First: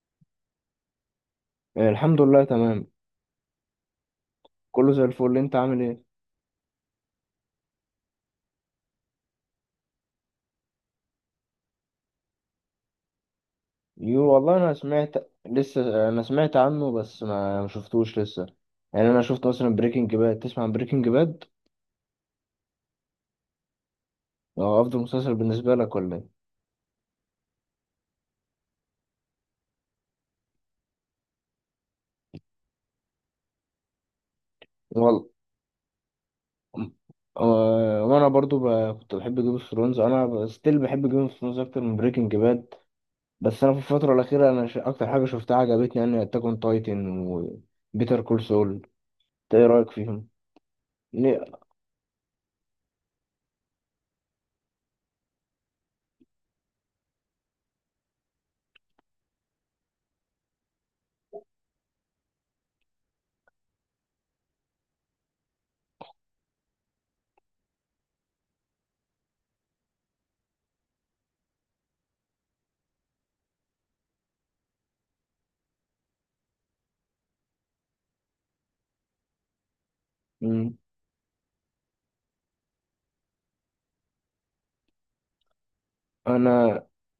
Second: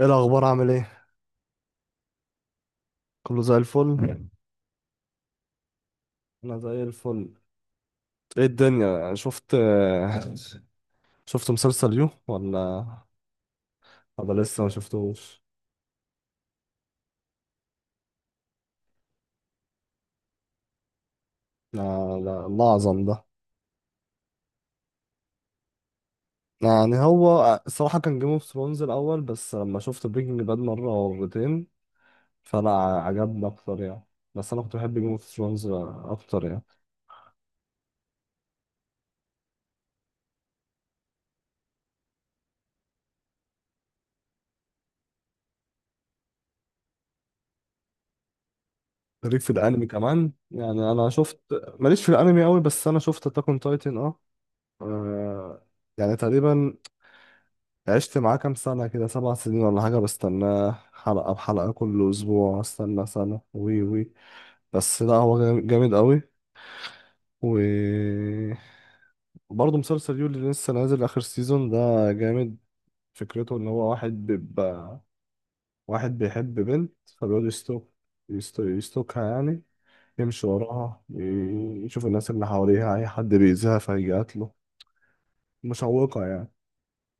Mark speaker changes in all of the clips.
Speaker 1: ايه الاخبار؟ عامل ايه؟
Speaker 2: آه، الحمد لله تمام.
Speaker 1: كله زي الفل.
Speaker 2: كله زي الفل، انت عامل ايه؟
Speaker 1: انا زي الفل. ايه الدنيا؟ شفت مسلسل يو ولا؟
Speaker 2: يو والله
Speaker 1: لسه ما
Speaker 2: انا سمعت.
Speaker 1: شفتوش.
Speaker 2: لسه انا سمعت عنه بس ما شفتوش لسه. يعني انا شفت مثلا بريكنج باد، تسمع عن بريكنج باد؟
Speaker 1: لا، لا، الله اعظم ده.
Speaker 2: هو افضل مسلسل بالنسبه لك ولا ايه؟
Speaker 1: يعني هو الصراحه كان جيم اوف ثرونز الاول، بس لما شفت بريكنج باد مره او مرتين، فلا، عجبني اكتر يعني. بس انا كنت بحب جيم اوف
Speaker 2: والله.
Speaker 1: ثرونز اكتر يعني.
Speaker 2: وانا برضو كنت بحب جيم اوف ثرونز. انا ستيل بحب جيم اوف ثرونز اكتر من بريكنج باد. بس انا في الفتره الاخيره انا اكتر حاجه شفتها عجبتني يعني اتاك اون تايتن وبيتر كول سول.
Speaker 1: ليك في
Speaker 2: ايه
Speaker 1: الانمي
Speaker 2: رايك فيهم؟
Speaker 1: كمان يعني، انا شفت.
Speaker 2: ليه؟
Speaker 1: ماليش في الانمي قوي، بس انا شفت اتاك اون تايتن، اه. آه، يعني تقريبا عشت معاه كام سنة كده، 7 سنين ولا حاجة، بستناه حلقة بحلقة كل أسبوع، استنى سنة. وي وي بس لا، هو جامد قوي. و برضه مسلسل يولي اللي لسه نازل آخر سيزون ده جامد. فكرته إن هو واحد بيبقى، واحد بيحب بنت فبيقعد يستوك، يستوكها يعني، يمشي وراها، يشوف الناس اللي حواليها، أي حد بيأذيها فيقتله، مشوقة يعني.
Speaker 2: انا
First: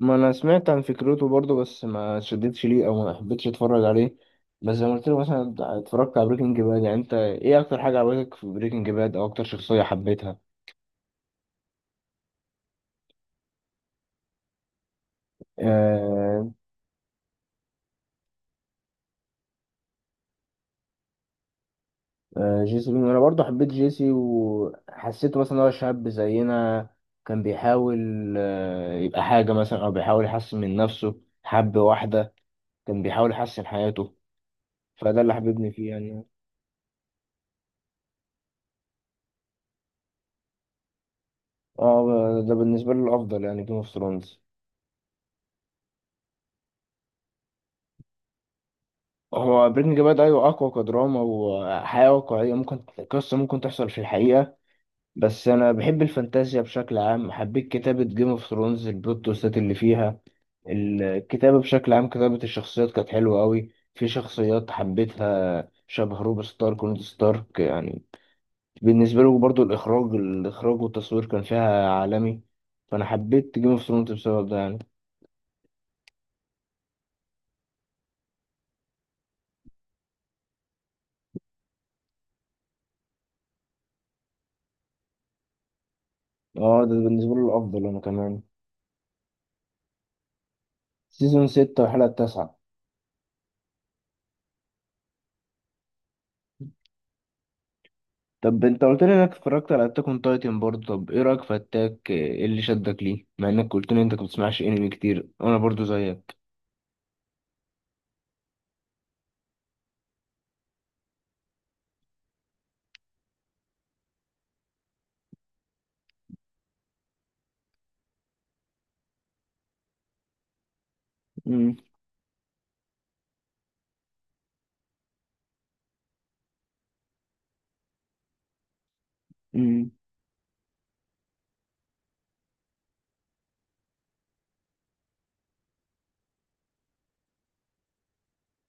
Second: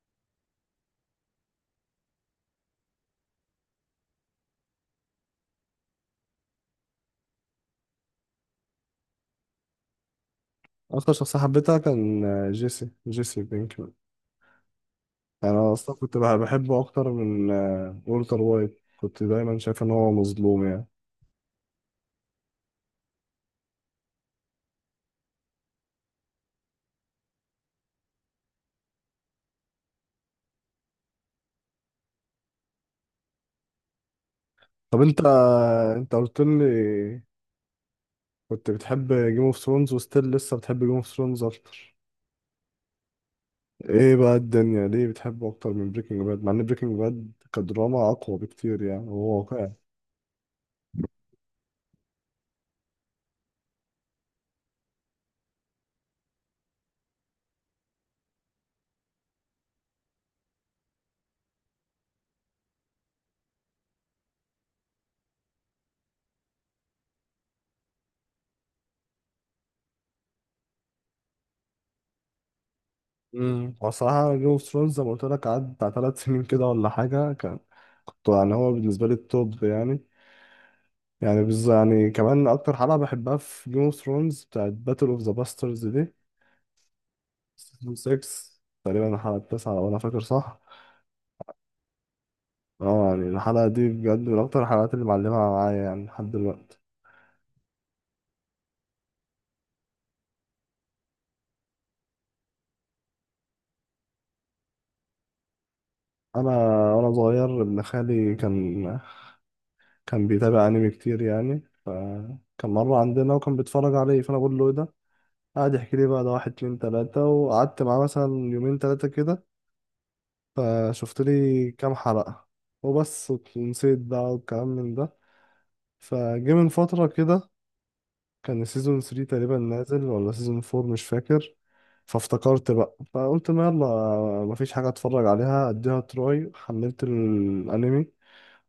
Speaker 2: ما انا سمعت عن فكرته برضو، بس ما شدتش ليه او ما حبيتش اتفرج عليه. بس زي ما قلت لك مثلا اتفرجت على بريكنج باد، يعني انت ايه اكتر حاجه عجبتك في بريكنج باد او اكتر شخصيه حبيتها؟
Speaker 1: أكتر شخصية حبيتها كان جيسي، بينك. يعني انا اصلا كنت
Speaker 2: آه
Speaker 1: بحبه اكتر من والتر وايت، كنت دايما شايف ان هو مظلوم يعني.
Speaker 2: آه، جيسي بينكمان. انا برضو حبيت جيسي وحسيته مثلا إن هو شاب زينا. كان بيحاول يبقى حاجه، مثلا او بيحاول يحسن من نفسه، حب واحده. كان بيحاول يحسن حياته.
Speaker 1: طب انت،
Speaker 2: فده اللي حببني فيه يعني.
Speaker 1: قلت لي كنت بتحب جيم اوف ثرونز وستيل لسه بتحب جيم اوف ثرونز اكتر.
Speaker 2: اه، ده بالنسبه لي الافضل يعني جيم اوف
Speaker 1: ايه بقى
Speaker 2: ثرونز.
Speaker 1: الدنيا ليه بتحبه اكتر من بريكنج باد مع ان بريكنج باد كدراما اقوى بكتير يعني، وهو
Speaker 2: هو
Speaker 1: واقعي.
Speaker 2: بريكنج باد ايوه اقوى كدراما وحياه واقعيه، ممكن قصه ممكن تحصل في الحقيقه. بس انا بحب الفانتازيا بشكل عام، حبيت كتابه جيم اوف ثرونز، البلوت تويستات اللي فيها، الكتابه بشكل عام، كتابه الشخصيات كانت حلوه قوي. في شخصيات حبيتها شبه روب ستارك ونيد ستارك يعني، بالنسبه له برضو. الاخراج، الاخراج والتصوير كان فيها عالمي. فانا حبيت جيم اوف ثرونز
Speaker 1: بصراحه جيم
Speaker 2: بسبب ده
Speaker 1: اوف
Speaker 2: يعني.
Speaker 1: ثرونز زي ما قلت لك قعد بتاع 3 سنين كده ولا حاجه، كان كنت يعني هو بالنسبه لي التوب يعني. يعني يعني كمان اكتر حلقه بحبها في جيم اوف ثرونز بتاعت باتل اوف ذا باسترز دي.
Speaker 2: اه، ده بالنسبه له الافضل
Speaker 1: سيزون
Speaker 2: انا
Speaker 1: 6
Speaker 2: كمان.
Speaker 1: تقريبا، الحلقة التاسعة لو أنا فاكر صح.
Speaker 2: سيزون 6 والحلقه التاسعة.
Speaker 1: اه يعني الحلقة دي بجد من أكتر الحلقات اللي معلمة معايا يعني لحد دلوقتي.
Speaker 2: طب انت قلت لي انك اتفرجت على اتاك اون تايتن برضه. طب ايه رايك في اتاك؟ ايه اللي شدك ليه مع انك قلت لي انت ما بتسمعش انمي كتير وانا برضه زيك؟
Speaker 1: أنا وأنا صغير، ابن خالي كان بيتابع أنمي كتير يعني، فكان مرة عندنا وكان بيتفرج عليه فأنا بقول له إيه ده، قعد يحكي لي بقى ده، واحد اتنين تلاتة، وقعدت معاه مثلا يومين تلاتة كده فشفت لي
Speaker 2: امم
Speaker 1: كام حلقة وبس ونسيت بقى والكلام من ده. فجه من فترة كده، كان سيزون 3 تقريبا
Speaker 2: امم
Speaker 1: نازل ولا سيزون 4 مش فاكر. فافتكرت بقى فقلت ما يلا، مفيش حاجة اتفرج عليها اديها تراي. حملت الانمي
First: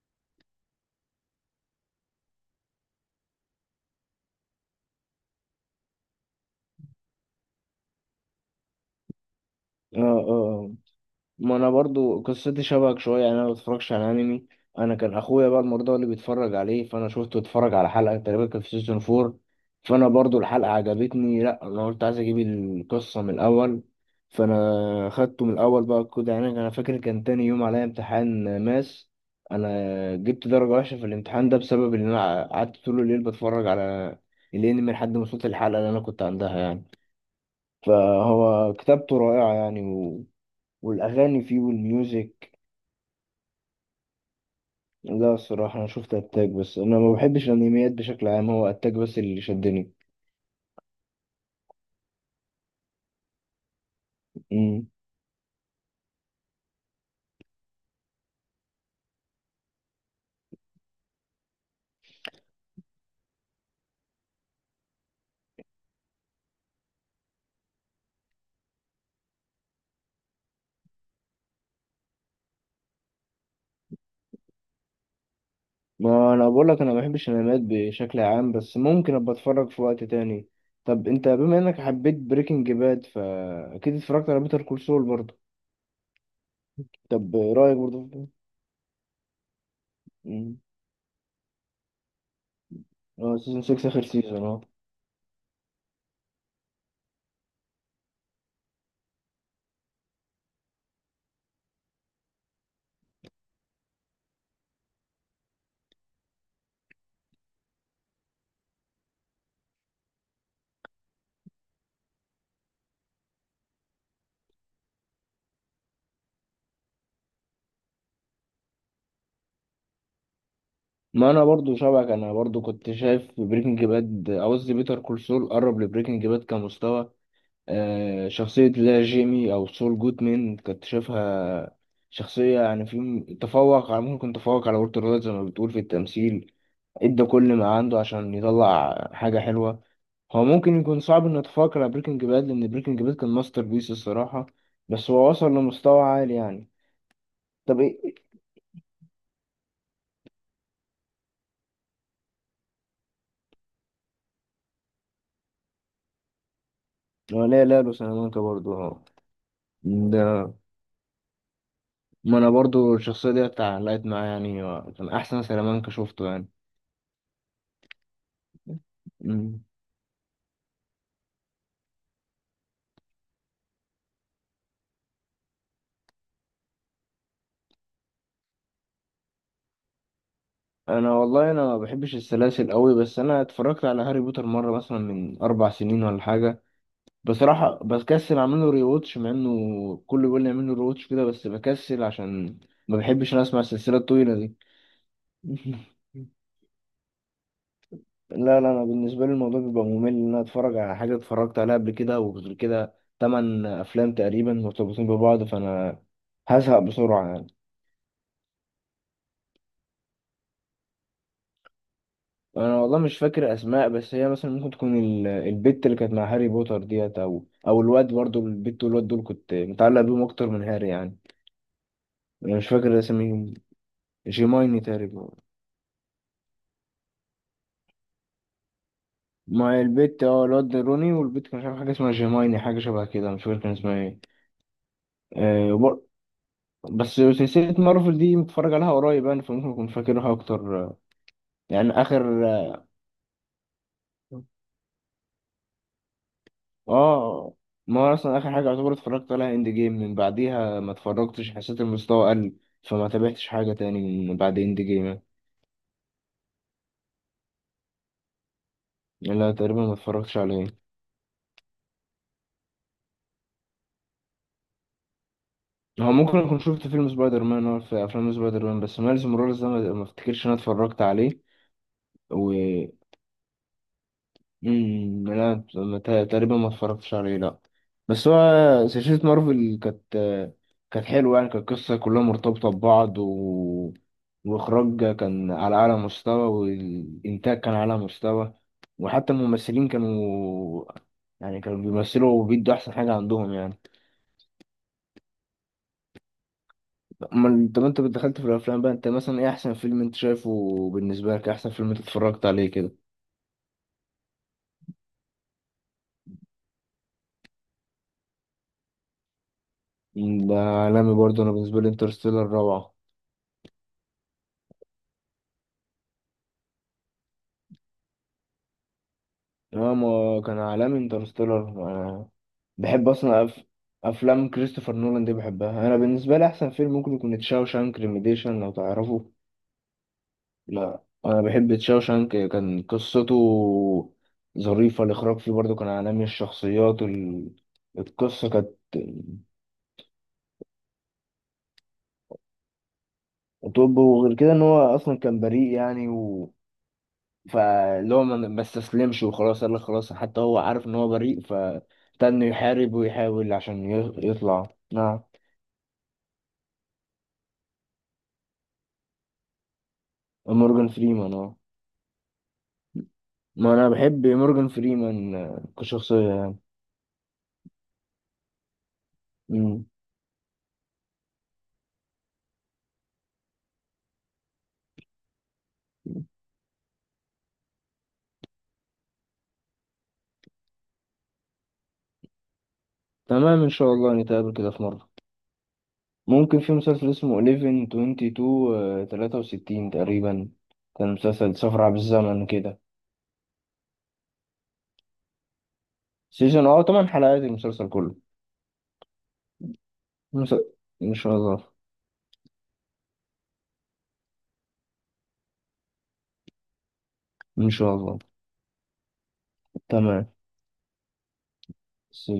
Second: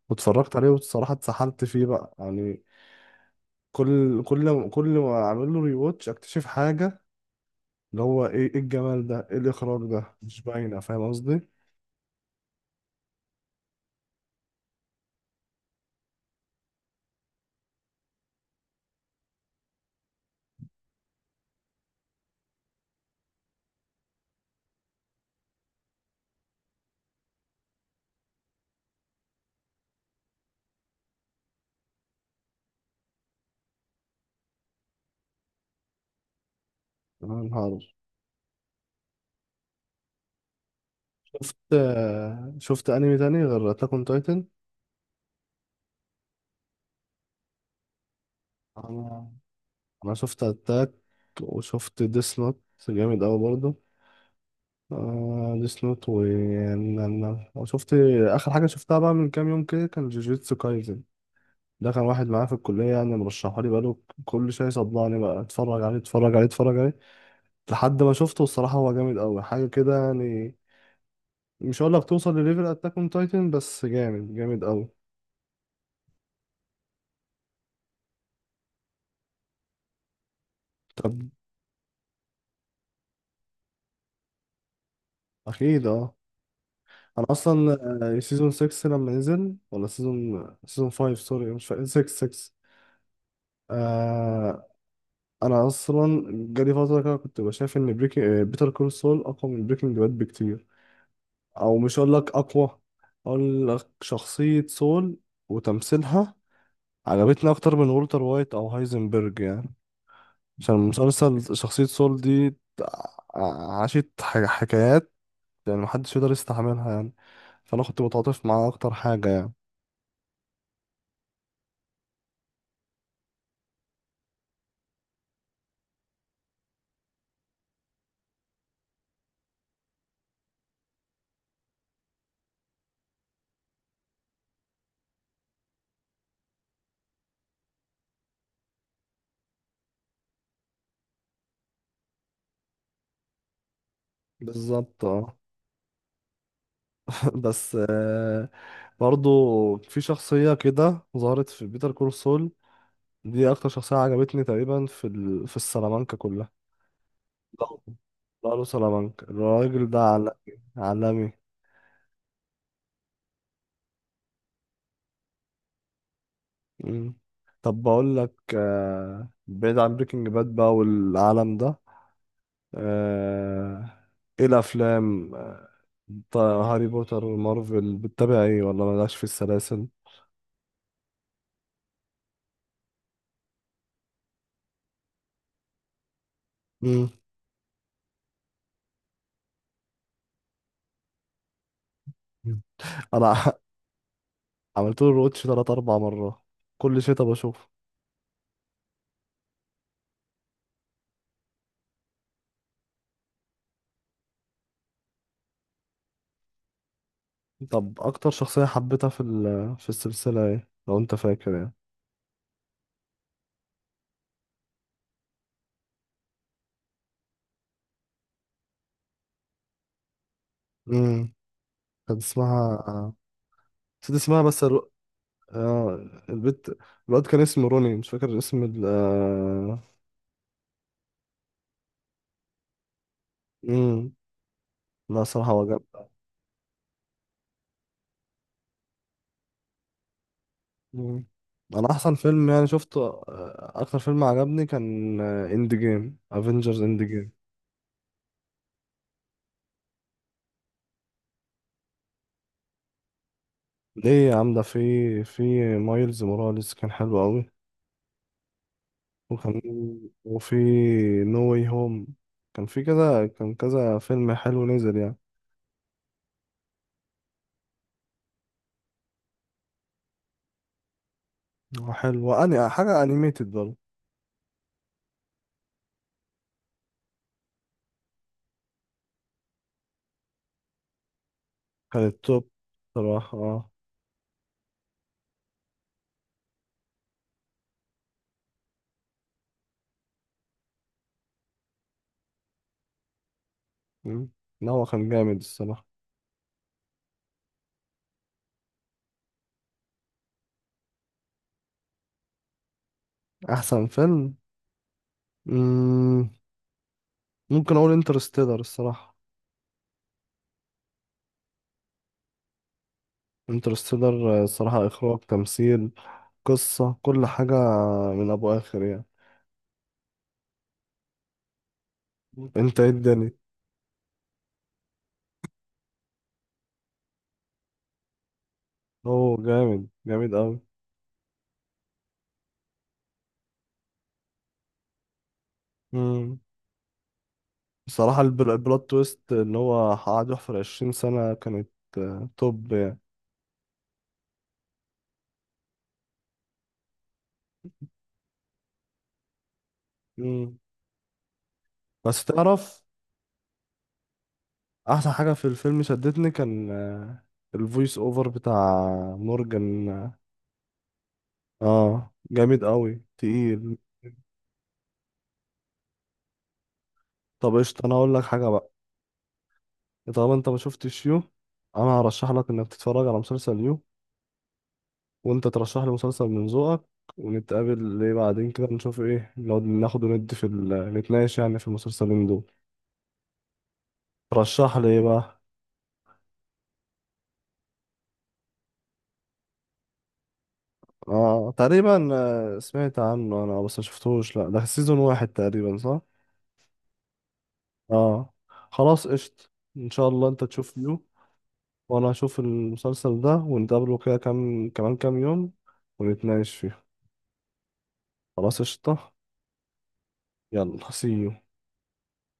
Speaker 1: واتفرجت عليه، والصراحة اتسحلت فيه بقى يعني. كل ما اعمل له ريواتش اكتشف حاجة، اللي هو ايه الجمال ده، ايه الاخراج
Speaker 2: اه
Speaker 1: ده، مش
Speaker 2: اه،
Speaker 1: باينة. فاهم قصدي؟
Speaker 2: ما انا برضو قصتي شبهك شويه، يعني انا ما بتفرجش على انمي. انا كان اخويا بقى المرضى اللي بيتفرج عليه، فانا شفته اتفرج على حلقه تقريبا، كان في سيزون فور. فانا برضو الحلقه عجبتني. لا، انا قلت عايز اجيب القصه من الاول. فانا خدته من الاول بقى كده يعني. انا فاكر كان تاني يوم عليا امتحان ماس، انا جبت درجه وحشه في الامتحان ده بسبب ان انا قعدت طول الليل بتفرج على الانمي لحد ما وصلت الحلقه اللي انا كنت عندها يعني.
Speaker 1: يا نهار.
Speaker 2: فهو كتابته رائعه يعني، والاغاني فيه
Speaker 1: شفت
Speaker 2: والميوزك.
Speaker 1: شفت انمي تاني غير اتاك اون تايتن؟
Speaker 2: لا، الصراحة أنا شفت أتاك، بس أنا ما بحبش الأنميات بشكل عام. هو أتاك بس
Speaker 1: انا
Speaker 2: اللي شدني.
Speaker 1: انا شفت اتاك وشفت ديس نوت، جامد قوي برضه.
Speaker 2: مم.
Speaker 1: آه ديس نوت. و يعني أنا شفت آخر حاجة شفتها بقى من كام يوم كده كان جوجيتسو كايزن. ده كان واحد معايا في الكلية يعني مرشحها لي بقاله، كل شوية يصدعني بقى، اتفرج عليه، اتفرج عليه، اتفرج عليه، لحد ما شفته. الصراحة هو جامد أوي حاجة كده يعني. مش هقول لك توصل لليفل أتاك أون تايتن، بس جامد جامد أوي.
Speaker 2: ما أنا بقولك أنا ما بحبش الأنميات بشكل عام، بس ممكن أبقى أتفرج في وقت تاني. طب
Speaker 1: طب
Speaker 2: أنت بما إنك حبيت بريكنج باد فأكيد اتفرجت على بيتر كول سول برضه.
Speaker 1: أكيد أه. أنا
Speaker 2: طب رأيك برضه
Speaker 1: أصلا سيزون 6 لما نزل، ولا سيزون،
Speaker 2: مم.
Speaker 1: 5، سوري مش فاكر، 6،
Speaker 2: أه، سيزون 6 آخر سيزون، أه.
Speaker 1: انا اصلا جالي فتره كده كنت بشايف ان بريكنج، بيتر كول سول اقوى من بريكنج باد بكتير. او مش هقول لك اقوى، هقول لك شخصيه سول وتمثيلها عجبتني اكتر من والتر وايت او هايزنبرج يعني. عشان مسلسل شخصيه سول دي عاشت حكايات يعني محدش يقدر يستحملها يعني، فانا كنت متعاطف معاها اكتر حاجه يعني.
Speaker 2: ما أنا برضه شبهك، أنا برضه كنت شايف بريكنج باد، قصدي بيتر كول سول قرب لبريكنج باد كمستوى. شخصية، لا جيمي أو سول جودمان كنت شايفها شخصية يعني في تفوق على، ممكن تفوق على وولتر وايت زي ما بتقول في التمثيل. ادى كل ما عنده عشان يطلع حاجة حلوة. هو ممكن يكون صعب إنه يتفوق على بريكنج باد لأن بريكنج باد كان ماستر بيس الصراحة.
Speaker 1: بالظبط
Speaker 2: بس هو
Speaker 1: اه.
Speaker 2: وصل لمستوى عالي يعني.
Speaker 1: بس
Speaker 2: طب إيه؟
Speaker 1: برضو في شخصية كده ظهرت في بيتر كول سول، دي اكتر شخصيه عجبتني تقريبا في في السلامانكا كلها.
Speaker 2: هو لا
Speaker 1: لقب
Speaker 2: لا، لوس سلامانكا
Speaker 1: لقب
Speaker 2: برضه أهو.
Speaker 1: سلامانكا الراجل ده عالمي.
Speaker 2: ده،
Speaker 1: عالمي.
Speaker 2: ما أنا برضه الشخصية دي اتعلقت معايا يعني. كان أحسن سلامانكا شفته.
Speaker 1: مم. طب بقول لك،
Speaker 2: يعني
Speaker 1: بعيد عن بريكنج باد بقى والعالم ده، آه... ايه الافلام، طيب، هاري بوتر ومارفل بتتابع ايه ولا مالكش في السلاسل؟
Speaker 2: والله انا ما بحبش السلاسل قوي. بس انا اتفرجت على هاري بوتر مره، مثلا من اربع سنين ولا حاجه.
Speaker 1: مم.
Speaker 2: بصراحه بكسل اعمل له ريواتش مع انه كله بيقول لي اعمل له ريواتش كده، بس بكسل عشان ما بحبش انا
Speaker 1: انا
Speaker 2: اسمع السلسله الطويله دي.
Speaker 1: عملت له روتش تلات اربع مرات، كل شتا بشوف.
Speaker 2: لا لا، انا بالنسبه لي الموضوع بيبقى ممل، ان انا اتفرج على حاجه اتفرجت عليها قبل كده، وغير كده تمن افلام تقريبا مرتبطين ببعض، فانا هزهق بسرعه يعني.
Speaker 1: طب اكتر شخصيه حبيتها في في السلسله ايه لو انت فاكر؟
Speaker 2: انا والله مش فاكر اسماء، بس هي مثلا ممكن تكون البت اللي كانت مع هاري بوتر ديت، او الواد برضه، البت والواد دول كنت متعلق بيهم اكتر من هاري يعني.
Speaker 1: يعني كانت
Speaker 2: انا مش
Speaker 1: اسمها،
Speaker 2: فاكر اساميهم.
Speaker 1: نسيت اسمها بس
Speaker 2: جيمايني تقريبا.
Speaker 1: آه... البت. الواد كان اسمه روني، مش فاكر اسم ال آه،
Speaker 2: مع البت، الواد روني، والبت كان مش عارف حاجه اسمها جيمايني، حاجه شبه كده، مش فاكر كان اسمها
Speaker 1: مم.
Speaker 2: ايه.
Speaker 1: لا صراحة هو
Speaker 2: آه وبر-
Speaker 1: جامد.
Speaker 2: بس سلسله مارفل دي متفرج عليها قريب يعني، فممكن اكون فاكرها اكتر.
Speaker 1: مم. أنا
Speaker 2: يعني
Speaker 1: أحسن
Speaker 2: اخر.
Speaker 1: فيلم يعني شفته، أكتر فيلم
Speaker 2: آه،
Speaker 1: عجبني كان إند جيم، افنجرز إند جيم.
Speaker 2: اه، ما هو اصلا اخر حاجه يعتبر اتفرجت عليها اند جيم. من بعديها ما اتفرجتش، حسيت المستوى قل، فما تابعتش حاجه تاني
Speaker 1: ليه يا
Speaker 2: من
Speaker 1: عم؟
Speaker 2: بعد
Speaker 1: ده في،
Speaker 2: اند جيم.
Speaker 1: في مايلز موراليس كان حلو أوي.
Speaker 2: لا،
Speaker 1: وكان
Speaker 2: تقريبا ما اتفرجتش
Speaker 1: وفي
Speaker 2: عليه.
Speaker 1: نو واي هوم، كان في كذا، كان كذا فيلم حلو نزل يعني.
Speaker 2: هو ممكن اكون شفت فيلم سبايدر مان، هو في افلام سبايدر مان بس ميلز موراليس ده ما افتكرش ان انا اتفرجت عليه.
Speaker 1: وحلو،
Speaker 2: و...
Speaker 1: وأني حاجة أنيميتد برضه.
Speaker 2: لا، ما تقريبا ما اتفرجتش عليه، لا. بس هو سلسلة مارفل كانت حلوة، يعني كانت قصة كلها
Speaker 1: كانت توب
Speaker 2: مرتبطة ببعض،
Speaker 1: صراحة آه.
Speaker 2: وإخراج كان على أعلى مستوى والإنتاج كان على أعلى مستوى. وحتى الممثلين كانوا، يعني كانوا بيمثلوا وبيدوا أحسن حاجة عندهم يعني.
Speaker 1: مم. لا هو كان جامد الصراحة.
Speaker 2: أمال طب أنت دخلت في الأفلام بقى، أنت مثلا إيه أحسن فيلم أنت شايفه؟ بالنسبة لك إيه أحسن فيلم أنت اتفرجت عليه كده؟
Speaker 1: أحسن فيلم، مم، ممكن أقول انترستيلر الصراحة.
Speaker 2: ده عالمي برضه. أنا بالنسبة لي انترستيلر روعة.
Speaker 1: انترستيلر الصراحة، إخراج، تمثيل، قصة، كل حاجة من أبو آخر يعني.
Speaker 2: اه، ما كان عالمي انترستيلر. انا
Speaker 1: مم. أنت إيه
Speaker 2: بحب
Speaker 1: الدنيا؟
Speaker 2: اصلا افلام كريستوفر نولان دي بحبها. انا بالنسبه لي احسن فيلم ممكن يكون تشاوشانك ريميديشن لو
Speaker 1: هو
Speaker 2: تعرفه.
Speaker 1: جامد جامد أوي.
Speaker 2: لا انا بحب تشاوشانك. كان قصته ظريفه، الاخراج فيه برضه كان عالمي.
Speaker 1: مم.
Speaker 2: الشخصيات
Speaker 1: بصراحة
Speaker 2: القصه كانت.
Speaker 1: البلوت تويست اللي هو قعد يحفر 20 سنة كانت توب يعني.
Speaker 2: طب وغير كده ان هو اصلا كان بريء يعني، فاللي هو ما استسلمش وخلاص، قال لك خلاص، حتى
Speaker 1: مم.
Speaker 2: هو عارف ان هو بريء،
Speaker 1: بس
Speaker 2: ابتدى انه
Speaker 1: تعرف،
Speaker 2: يحارب ويحاول عشان يطلع،
Speaker 1: أحسن
Speaker 2: نعم.
Speaker 1: حاجة في الفيلم شدتني كان الفويس أوفر بتاع مورجان.
Speaker 2: مورجان فريمان، اه.
Speaker 1: اه جامد قوي
Speaker 2: ما
Speaker 1: تقيل.
Speaker 2: انا بحب مورجان فريمان كشخصية يعني.
Speaker 1: طب قشطة انا اقول لك حاجة بقى،
Speaker 2: مم.
Speaker 1: طالما انت ما شفتش يو، انا هرشح لك انك تتفرج على مسلسل يو وانت ترشح لي مسلسل من ذوقك، ونتقابل ليه بعدين كده نشوف ايه لو ناخد وندي في نتناقش يعني في المسلسلين دول.
Speaker 2: تمام، ان شاء الله نتقابل كده
Speaker 1: ترشح
Speaker 2: في
Speaker 1: لي ايه
Speaker 2: مرة.
Speaker 1: بقى؟
Speaker 2: ممكن في مسلسل اسمه 11 22 وستين تقريبا، كان
Speaker 1: اه
Speaker 2: مسلسل سفر عبر
Speaker 1: تقريبا.
Speaker 2: الزمن كده.
Speaker 1: سمعت عنه انا بس ما شفتوش، لا ده سيزون 1 تقريبا صح؟
Speaker 2: سيزون 8 حلقات المسلسل كله.
Speaker 1: اه خلاص قشطة. ان شاء الله انت
Speaker 2: مس...
Speaker 1: تشوف يو
Speaker 2: ان شاء الله.
Speaker 1: وانا اشوف المسلسل ده، ونتقابله كده كام كمان كام يوم ونتناقش فيه.
Speaker 2: ان شاء الله.
Speaker 1: خلاص قشطة.
Speaker 2: تمام.
Speaker 1: يلا سي.
Speaker 2: سي.